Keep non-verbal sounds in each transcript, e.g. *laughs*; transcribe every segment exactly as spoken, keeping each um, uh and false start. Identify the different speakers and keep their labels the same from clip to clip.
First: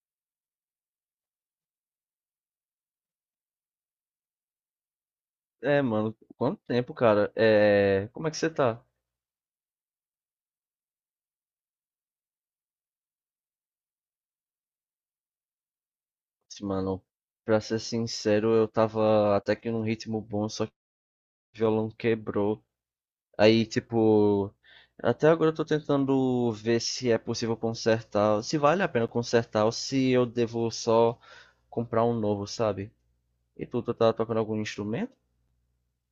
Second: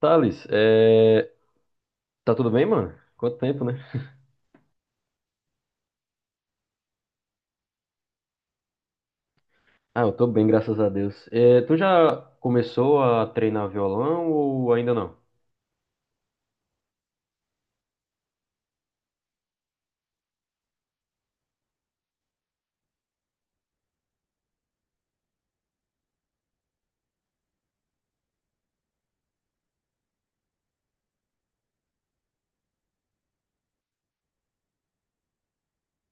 Speaker 1: Thales, é, tá tudo bem, mano? Quanto tempo, né?
Speaker 2: É, mano, quanto tempo, cara? É, como é que você tá?
Speaker 1: Ah, eu tô bem, graças a Deus. É, tu já começou a treinar violão ou ainda não?
Speaker 2: Assim, mano, pra ser sincero, eu tava até que num ritmo bom, só que o violão quebrou. Aí, tipo, até agora eu tô tentando ver se é possível consertar, se vale a pena consertar ou se eu devo só comprar um novo, sabe? E tu, tu tá tocando algum instrumento?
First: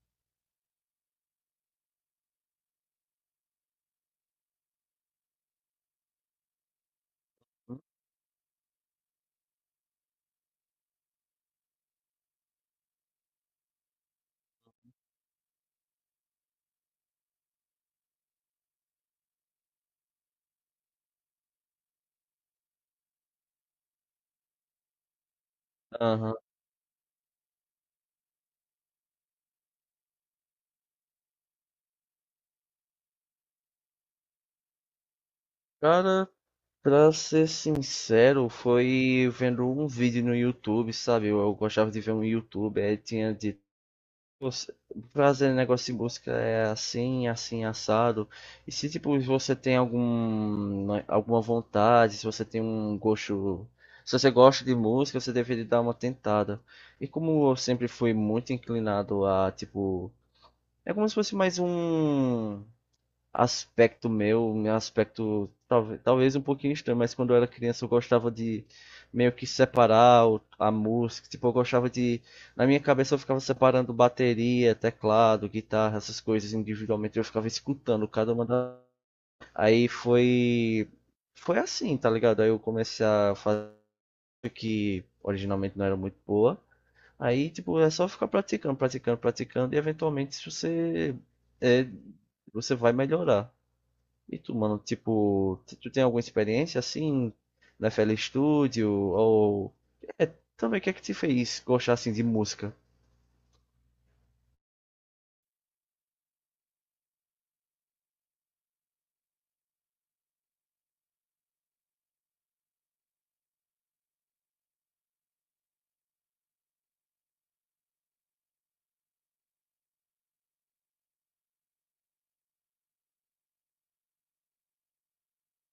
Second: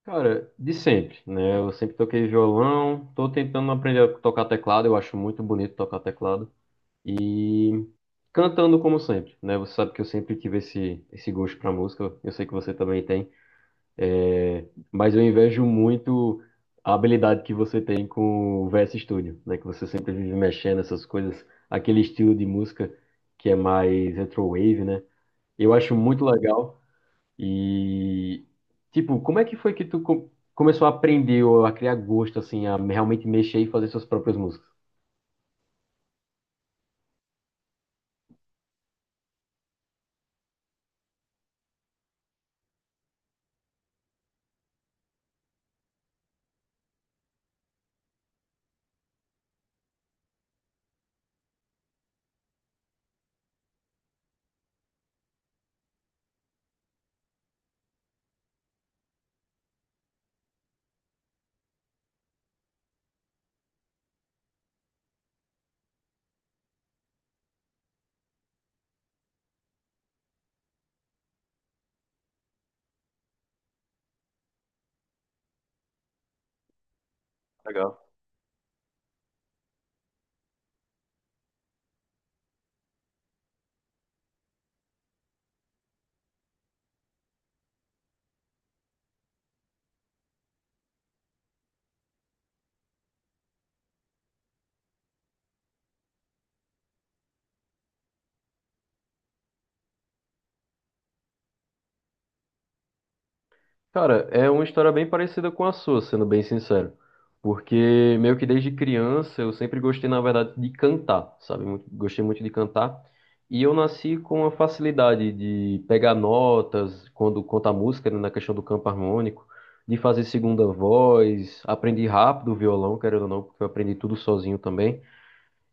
Speaker 1: Cara, de sempre, né? Eu sempre toquei violão, tô tentando aprender a tocar teclado, eu acho muito bonito tocar teclado. E cantando como sempre, né? Você sabe que eu sempre tive esse, esse gosto pra música, eu sei que você também tem. É, mas eu invejo muito a habilidade que você tem com o V S Studio, né? Que você sempre vive mexendo essas coisas, aquele estilo de música que é mais retrowave, né? Eu acho muito
Speaker 2: Aham.
Speaker 1: legal e tipo, como é que foi que tu co- começou a aprender ou a criar gosto assim, a realmente mexer e fazer suas próprias músicas?
Speaker 2: Cara, pra ser sincero, foi vendo um vídeo no YouTube, sabe? Eu, eu gostava de ver um YouTube, aí tinha de você, fazer negócio de busca é assim, assim, assado. E se tipo você tem algum, né, alguma vontade, se você tem um gosto, se você gosta de música, você deveria dar uma tentada. E como eu sempre fui muito inclinado a tipo, é como se fosse mais um aspecto meu, meu aspecto talvez, talvez um pouquinho estranho, mas quando eu era criança eu gostava de meio que separar o- a música, tipo, eu gostava de, na minha cabeça eu ficava separando bateria, teclado, guitarra, essas coisas individualmente, eu ficava
Speaker 1: Legal.
Speaker 2: escutando cada uma da... Aí foi foi assim, tá ligado? Aí eu comecei a fazer, originalmente não era muito boa. Aí, tipo, é só ficar praticando, praticando, praticando e eventualmente se você é, você vai melhorar. E tu, mano, tipo, t- tu tem alguma experiência assim na F L Studio ou é, também o que é que te fez gostar assim de música?
Speaker 1: Cara, é uma história bem parecida com a sua, sendo bem sincero. Porque meio que desde criança eu sempre gostei, na verdade, de cantar, sabe? Muito- Gostei muito de cantar. E eu nasci com a facilidade de pegar notas quando conta a música, né, na questão do campo harmônico, de fazer segunda voz, aprendi rápido o violão, querendo ou não, porque eu aprendi tudo sozinho também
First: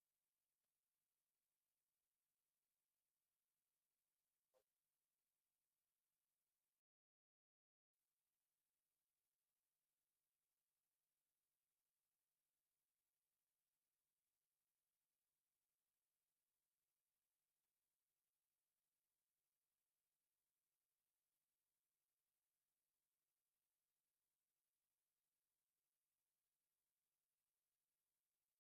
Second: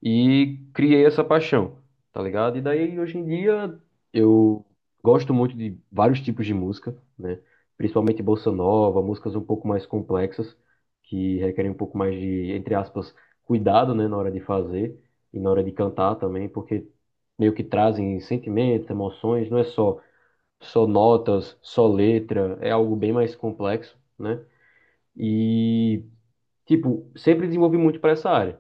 Speaker 1: e criei essa paixão, tá ligado? E daí hoje em dia eu gosto muito de vários tipos de música, né? Principalmente bossa nova, músicas um pouco mais complexas, que requerem um pouco mais de, entre aspas, cuidado, né, na hora de fazer e na hora de cantar também, porque meio que trazem sentimentos, emoções, não é só só notas, só letra, é algo bem mais complexo, né? E tipo, sempre desenvolvi muito para essa área.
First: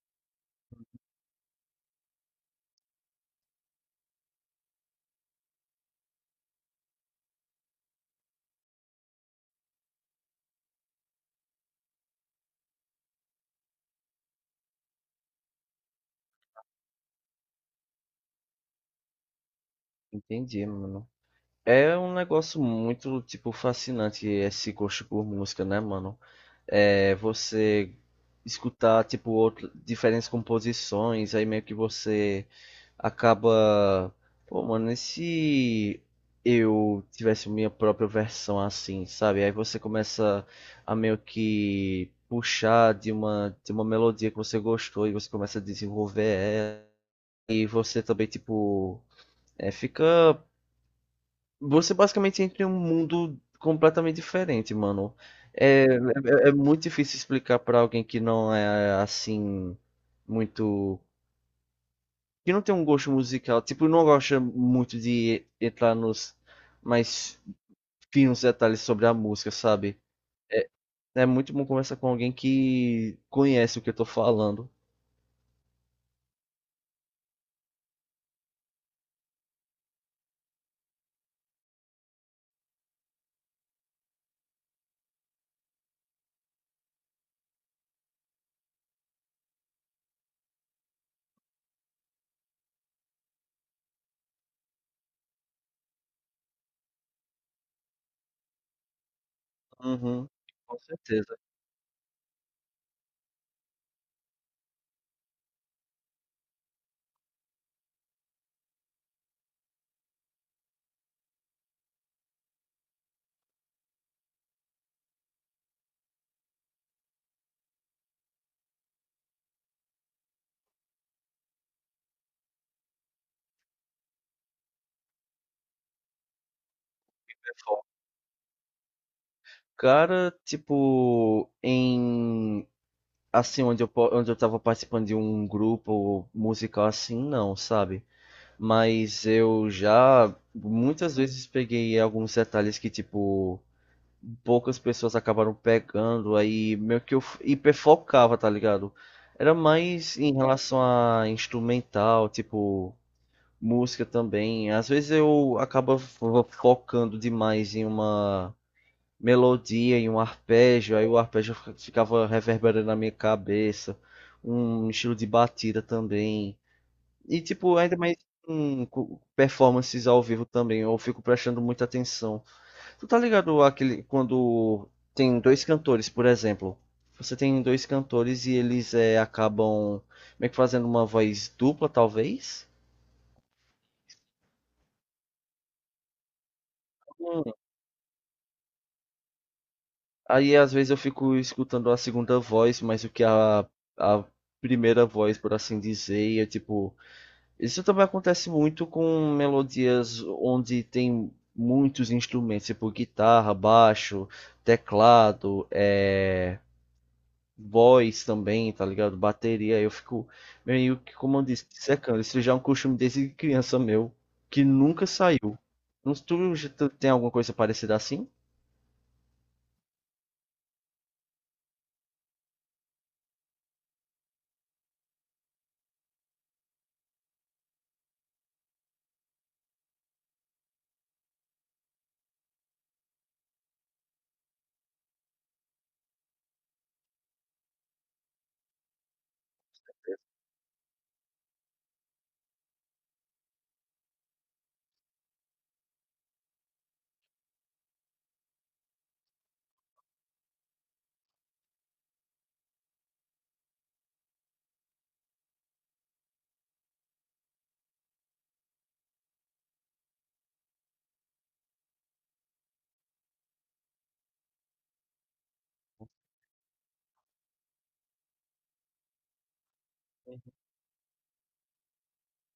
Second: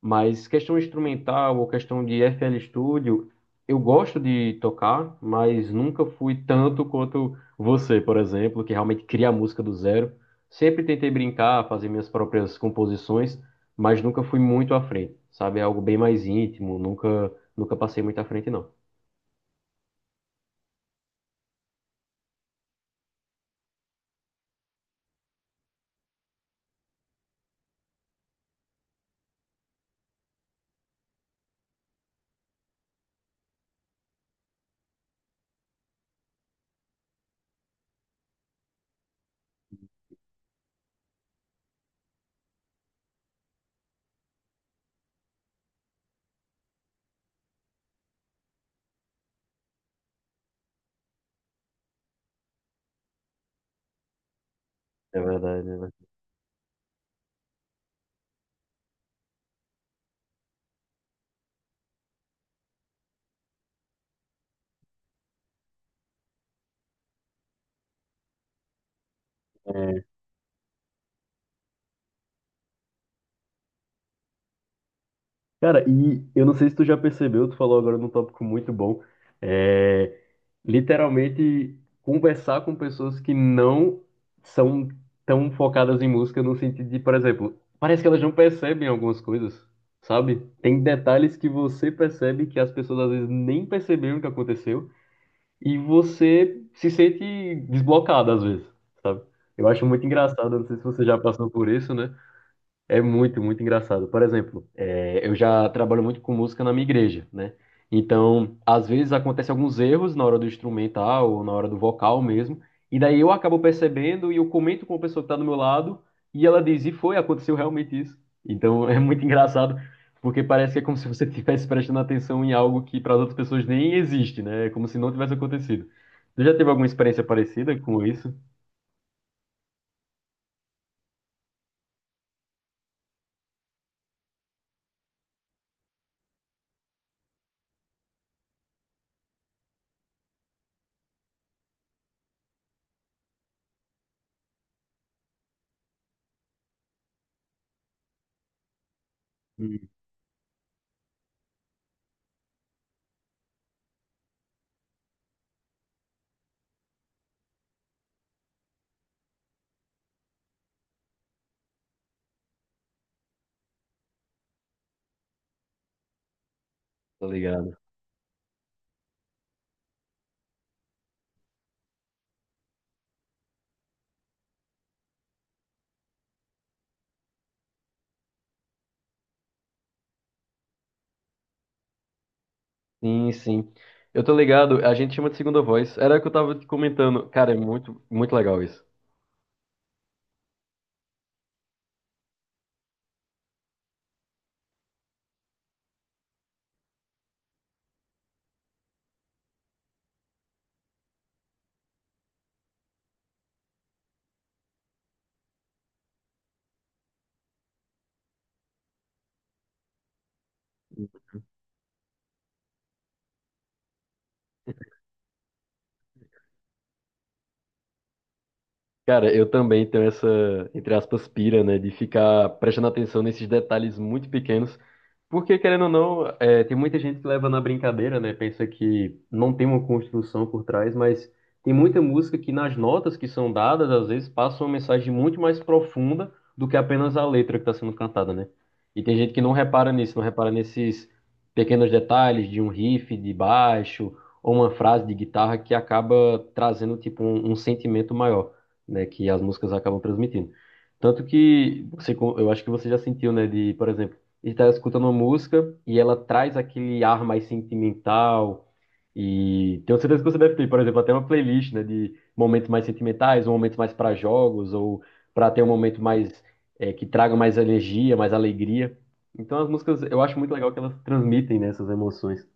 Speaker 1: Mas questão instrumental ou questão de F L Studio, eu gosto de tocar, mas nunca fui tanto quanto você, por exemplo, que realmente cria a música do zero. Sempre tentei brincar, fazer minhas próprias composições, mas nunca fui muito à frente, sabe? É algo bem mais íntimo, nunca, nunca passei muito à frente, não.
Speaker 2: Entendi, mano. É um negócio muito, tipo, fascinante esse gosto por música, né, mano? é, você escutar tipo outro, diferentes composições, aí meio que você acaba, pô, mano, e se eu tivesse minha própria versão assim, sabe? Aí você começa a meio que puxar de uma de uma melodia que você gostou e você começa a desenvolver ela e você também tipo é, fica você basicamente entra em um mundo completamente diferente, mano.
Speaker 1: É verdade.
Speaker 2: É, é, é muito difícil explicar pra alguém que não é assim muito, que não tem um gosto musical, tipo, não gosta muito de entrar nos mais finos detalhes sobre a música, sabe? É muito bom conversar com alguém que conhece o que eu tô falando.
Speaker 1: Cara, e eu não sei se tu já percebeu, tu falou agora num tópico muito bom, é literalmente conversar com pessoas que não são tão focadas em música no sentido de, por exemplo, parece que elas não percebem algumas coisas, sabe? Tem detalhes que você percebe que as pessoas às vezes nem perceberam que aconteceu e você se sente desblocado às vezes, sabe? Eu acho muito
Speaker 2: Uhum,
Speaker 1: engraçado, não sei
Speaker 2: com
Speaker 1: se você já
Speaker 2: certeza.
Speaker 1: passou por isso, né? É muito, muito engraçado. Por exemplo, é, eu já trabalho muito com música na minha igreja, né? Então, às vezes acontecem alguns erros na hora do instrumental ou na hora do vocal mesmo, e daí eu acabo percebendo e eu comento com a pessoa que está do meu lado e ela diz: e foi, aconteceu realmente isso. Então, *laughs* é muito engraçado porque parece que é como se você *laughs* estivesse prestando atenção em algo que para as outras pessoas nem existe, né? É como se não tivesse acontecido. Você já teve alguma experiência parecida com isso?
Speaker 2: Cara, tipo, em assim, onde eu, po- onde eu tava participando de um grupo musical assim, não, sabe? Mas eu já muitas vezes peguei alguns detalhes que, tipo, poucas pessoas acabaram pegando, aí meio que eu f- hiperfocava, tá ligado? Era
Speaker 1: Hum.
Speaker 2: mais em relação a instrumental, tipo, música também. Às vezes eu acaba fo- focando demais em uma melodia e um arpejo, aí o arpejo ficava reverberando na minha cabeça, um estilo de batida também.
Speaker 1: Tá
Speaker 2: E
Speaker 1: ligado.
Speaker 2: tipo, ainda mais com com performances ao vivo também, eu fico prestando muita atenção. Tu tá ligado àquele, quando tem dois cantores, por exemplo, você tem dois cantores e eles eh, acabam meio que fazendo uma voz dupla, talvez?
Speaker 1: Sim, sim. Eu tô ligado, a gente chama de segunda voz. Era o que eu tava te comentando. Cara, é muito, muito legal isso.
Speaker 2: Aí às vezes eu fico escutando a segunda voz, mas o que a, a primeira voz, por assim dizer, e é tipo. Isso também acontece muito com melodias onde tem muitos instrumentos, tipo guitarra, baixo, teclado, é, voz também, tá ligado? Bateria. Eu fico meio que, como eu disse, secando. Isso já é um costume desde criança meu, que nunca saiu. Não- Tu já tu tem alguma coisa parecida assim?
Speaker 1: Cara, eu também tenho essa, entre aspas, pira, né, de ficar prestando atenção nesses detalhes muito pequenos, porque, querendo ou não, é, tem muita gente que leva na brincadeira, né, pensa que não tem uma construção por trás, mas tem muita música que nas notas que são dadas, às vezes, passa uma mensagem muito mais profunda do que apenas a letra que está sendo cantada, né? E tem gente que não repara nisso, não repara nesses pequenos detalhes de um riff de baixo ou uma frase de guitarra que acaba trazendo, tipo, um um sentimento maior né, que as músicas acabam transmitindo. Tanto que você, co- eu acho que você já sentiu, né, de, por exemplo, estar escutando uma música e ela traz aquele ar mais sentimental e tenho certeza que você deve ter, por exemplo, até uma playlist, né, de momentos mais sentimentais, ou momentos mais para jogos ou para ter um momento mais eh, que traga mais energia, mais alegria. Então as músicas, eu acho muito legal que elas transmitem, né, essas emoções.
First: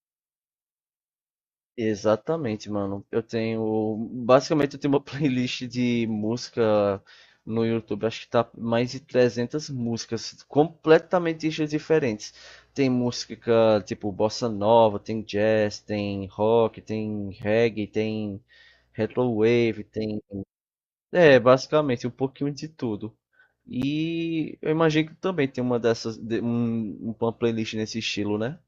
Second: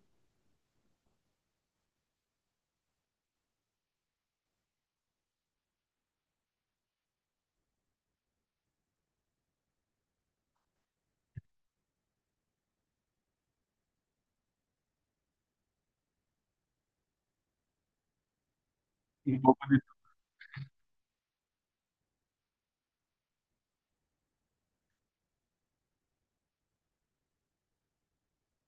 Speaker 2: Exatamente, mano. Eu tenho. Basicamente, eu tenho uma *laughs* playlist de música no YouTube. Acho que tá mais de trezentas músicas completamente estilos diferentes. Tem música tipo bossa nova, tem jazz, tem rock, tem reggae, tem retrowave, tem. É, basicamente, um pouquinho de tudo. E eu imagino que também tem uma dessas. de- um- uma playlist nesse estilo, né?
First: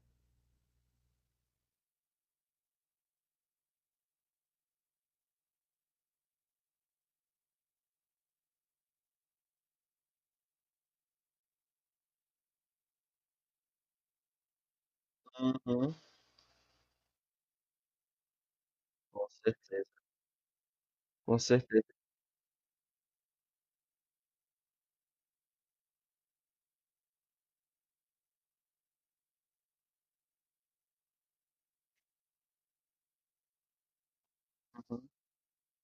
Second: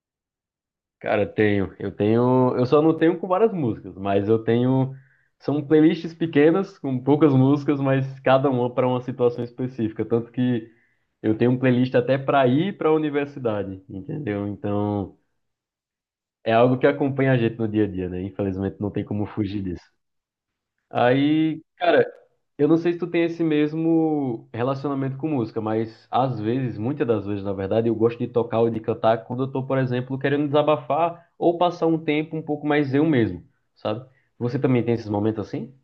Speaker 1: Cara, tenho. Eu tenho. Eu só não tenho com várias músicas, mas eu tenho. São playlists pequenas, com poucas músicas, mas cada uma para uma situação específica. Tanto que eu tenho um playlist até para ir para a universidade, entendeu? Então,
Speaker 2: Uhum,
Speaker 1: é algo que acompanha a gente no dia a dia, né? Infelizmente, não tem como
Speaker 2: com
Speaker 1: fugir disso.
Speaker 2: certeza. Com
Speaker 1: Aí,
Speaker 2: certeza.
Speaker 1: cara, eu não sei se tu tem esse mesmo relacionamento com música, mas às vezes, muitas das vezes, na verdade, eu gosto de tocar ou de cantar quando eu tô, por exemplo, querendo desabafar ou passar um tempo um pouco mais eu mesmo, sabe? Você também tem esses momentos assim?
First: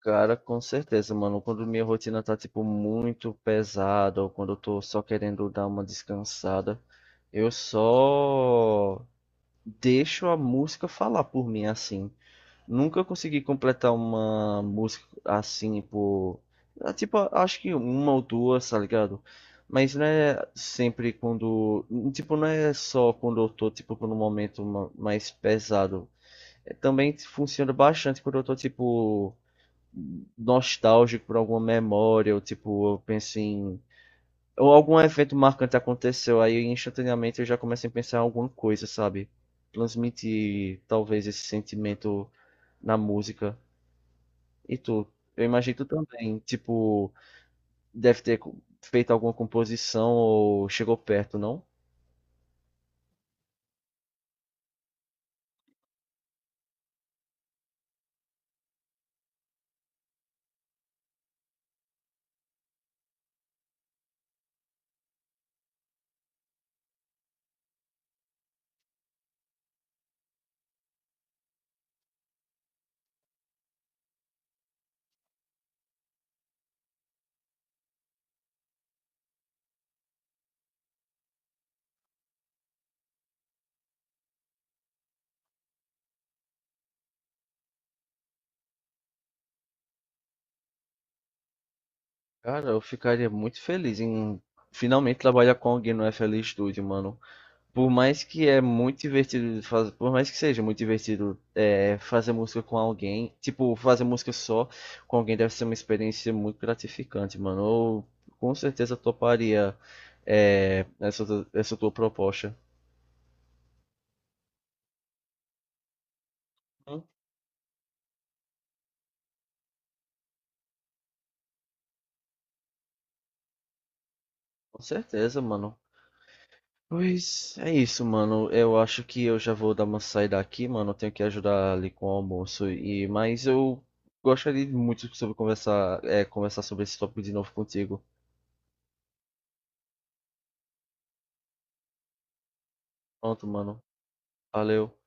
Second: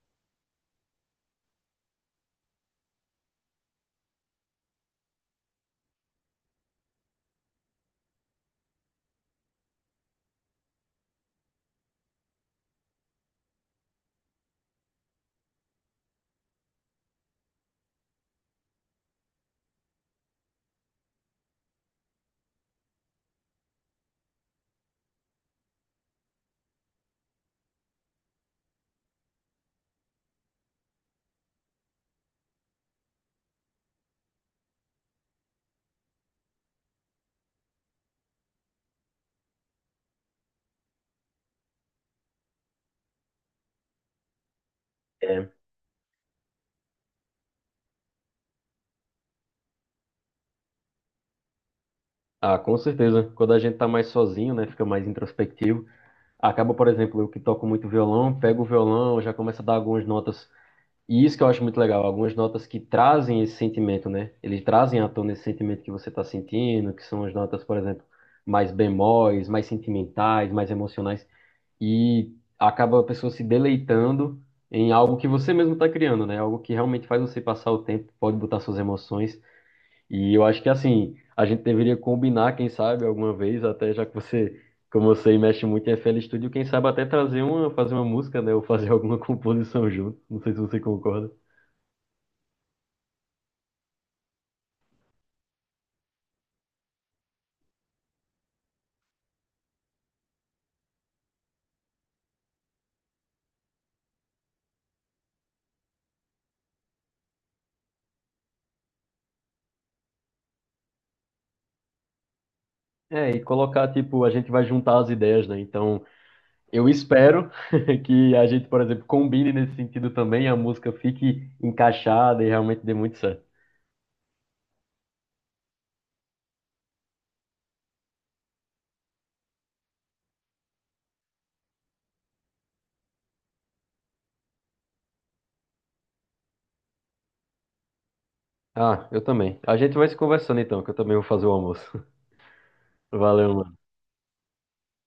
Speaker 2: Cara, com certeza, mano. Quando minha rotina tá, tipo, muito pesada, ou quando eu tô só querendo dar uma descansada, eu só deixo a música falar por mim, assim. Nunca consegui completar uma música assim por. Ah, tipo, acho que uma ou duas, tá ligado? Mas não é sempre quando. Tipo, não é só quando eu tô, tipo, num momento ma- mais pesado. É, também funciona bastante quando eu tô, tipo nostálgico por alguma memória, ou tipo, eu penso em. Ou algum evento marcante aconteceu, aí instantaneamente eu já começo a pensar em alguma coisa, sabe? Transmitir talvez esse sentimento na música. E tu? Eu
Speaker 1: É.
Speaker 2: imagino que tu também, tipo, deve ter co- feito alguma composição ou chegou perto, não?
Speaker 1: Ah, com certeza. Quando a gente tá mais sozinho, né, fica mais introspectivo. Acaba, por exemplo, eu que toco muito violão, pego o violão, já começo a dar algumas notas. E isso que eu acho muito legal, algumas notas que trazem esse sentimento, né? Eles trazem à tona esse sentimento que você está sentindo, que são as notas, por exemplo, mais bemóis, mais sentimentais, mais emocionais, e acaba a pessoa se deleitando em algo que você mesmo está criando, né? Algo que realmente faz você passar o tempo, pode botar suas emoções. E eu acho que assim, a gente deveria combinar, quem sabe, alguma vez, até já que você, como você mexe muito em F L Studio, quem sabe até trazer uma, fazer uma música, né? Ou fazer *laughs* alguma composição junto. Não sei se você concorda.
Speaker 2: Cara, eu ficaria muito feliz em finalmente trabalhar com alguém no F L Studio, mano. Por mais que é muito divertido, faz- por mais que seja muito divertido é, fazer música com alguém, tipo, fazer música só com alguém deve ser uma experiência muito gratificante, mano. Eu com certeza toparia é, essa, tu- essa tua proposta.
Speaker 1: É, e colocar, tipo, a gente vai juntar as ideias, né? Então, eu
Speaker 2: Hum,
Speaker 1: espero *laughs* que a gente, por exemplo, combine nesse sentido também, a música fique encaixada e realmente dê muito certo.
Speaker 2: Com certeza, mano. Pois é isso, mano. Eu acho que eu já vou dar uma saída aqui, mano. Eu tenho que ajudar ali com o almoço e mas eu gostaria muito sobre conversar, é, conversar sobre esse tópico de novo contigo.
Speaker 1: Ah, eu também. A gente vai se conversando então, que eu também vou fazer o almoço. *laughs*
Speaker 2: Pronto,
Speaker 1: Valeu,
Speaker 2: mano.
Speaker 1: mano.
Speaker 2: Valeu.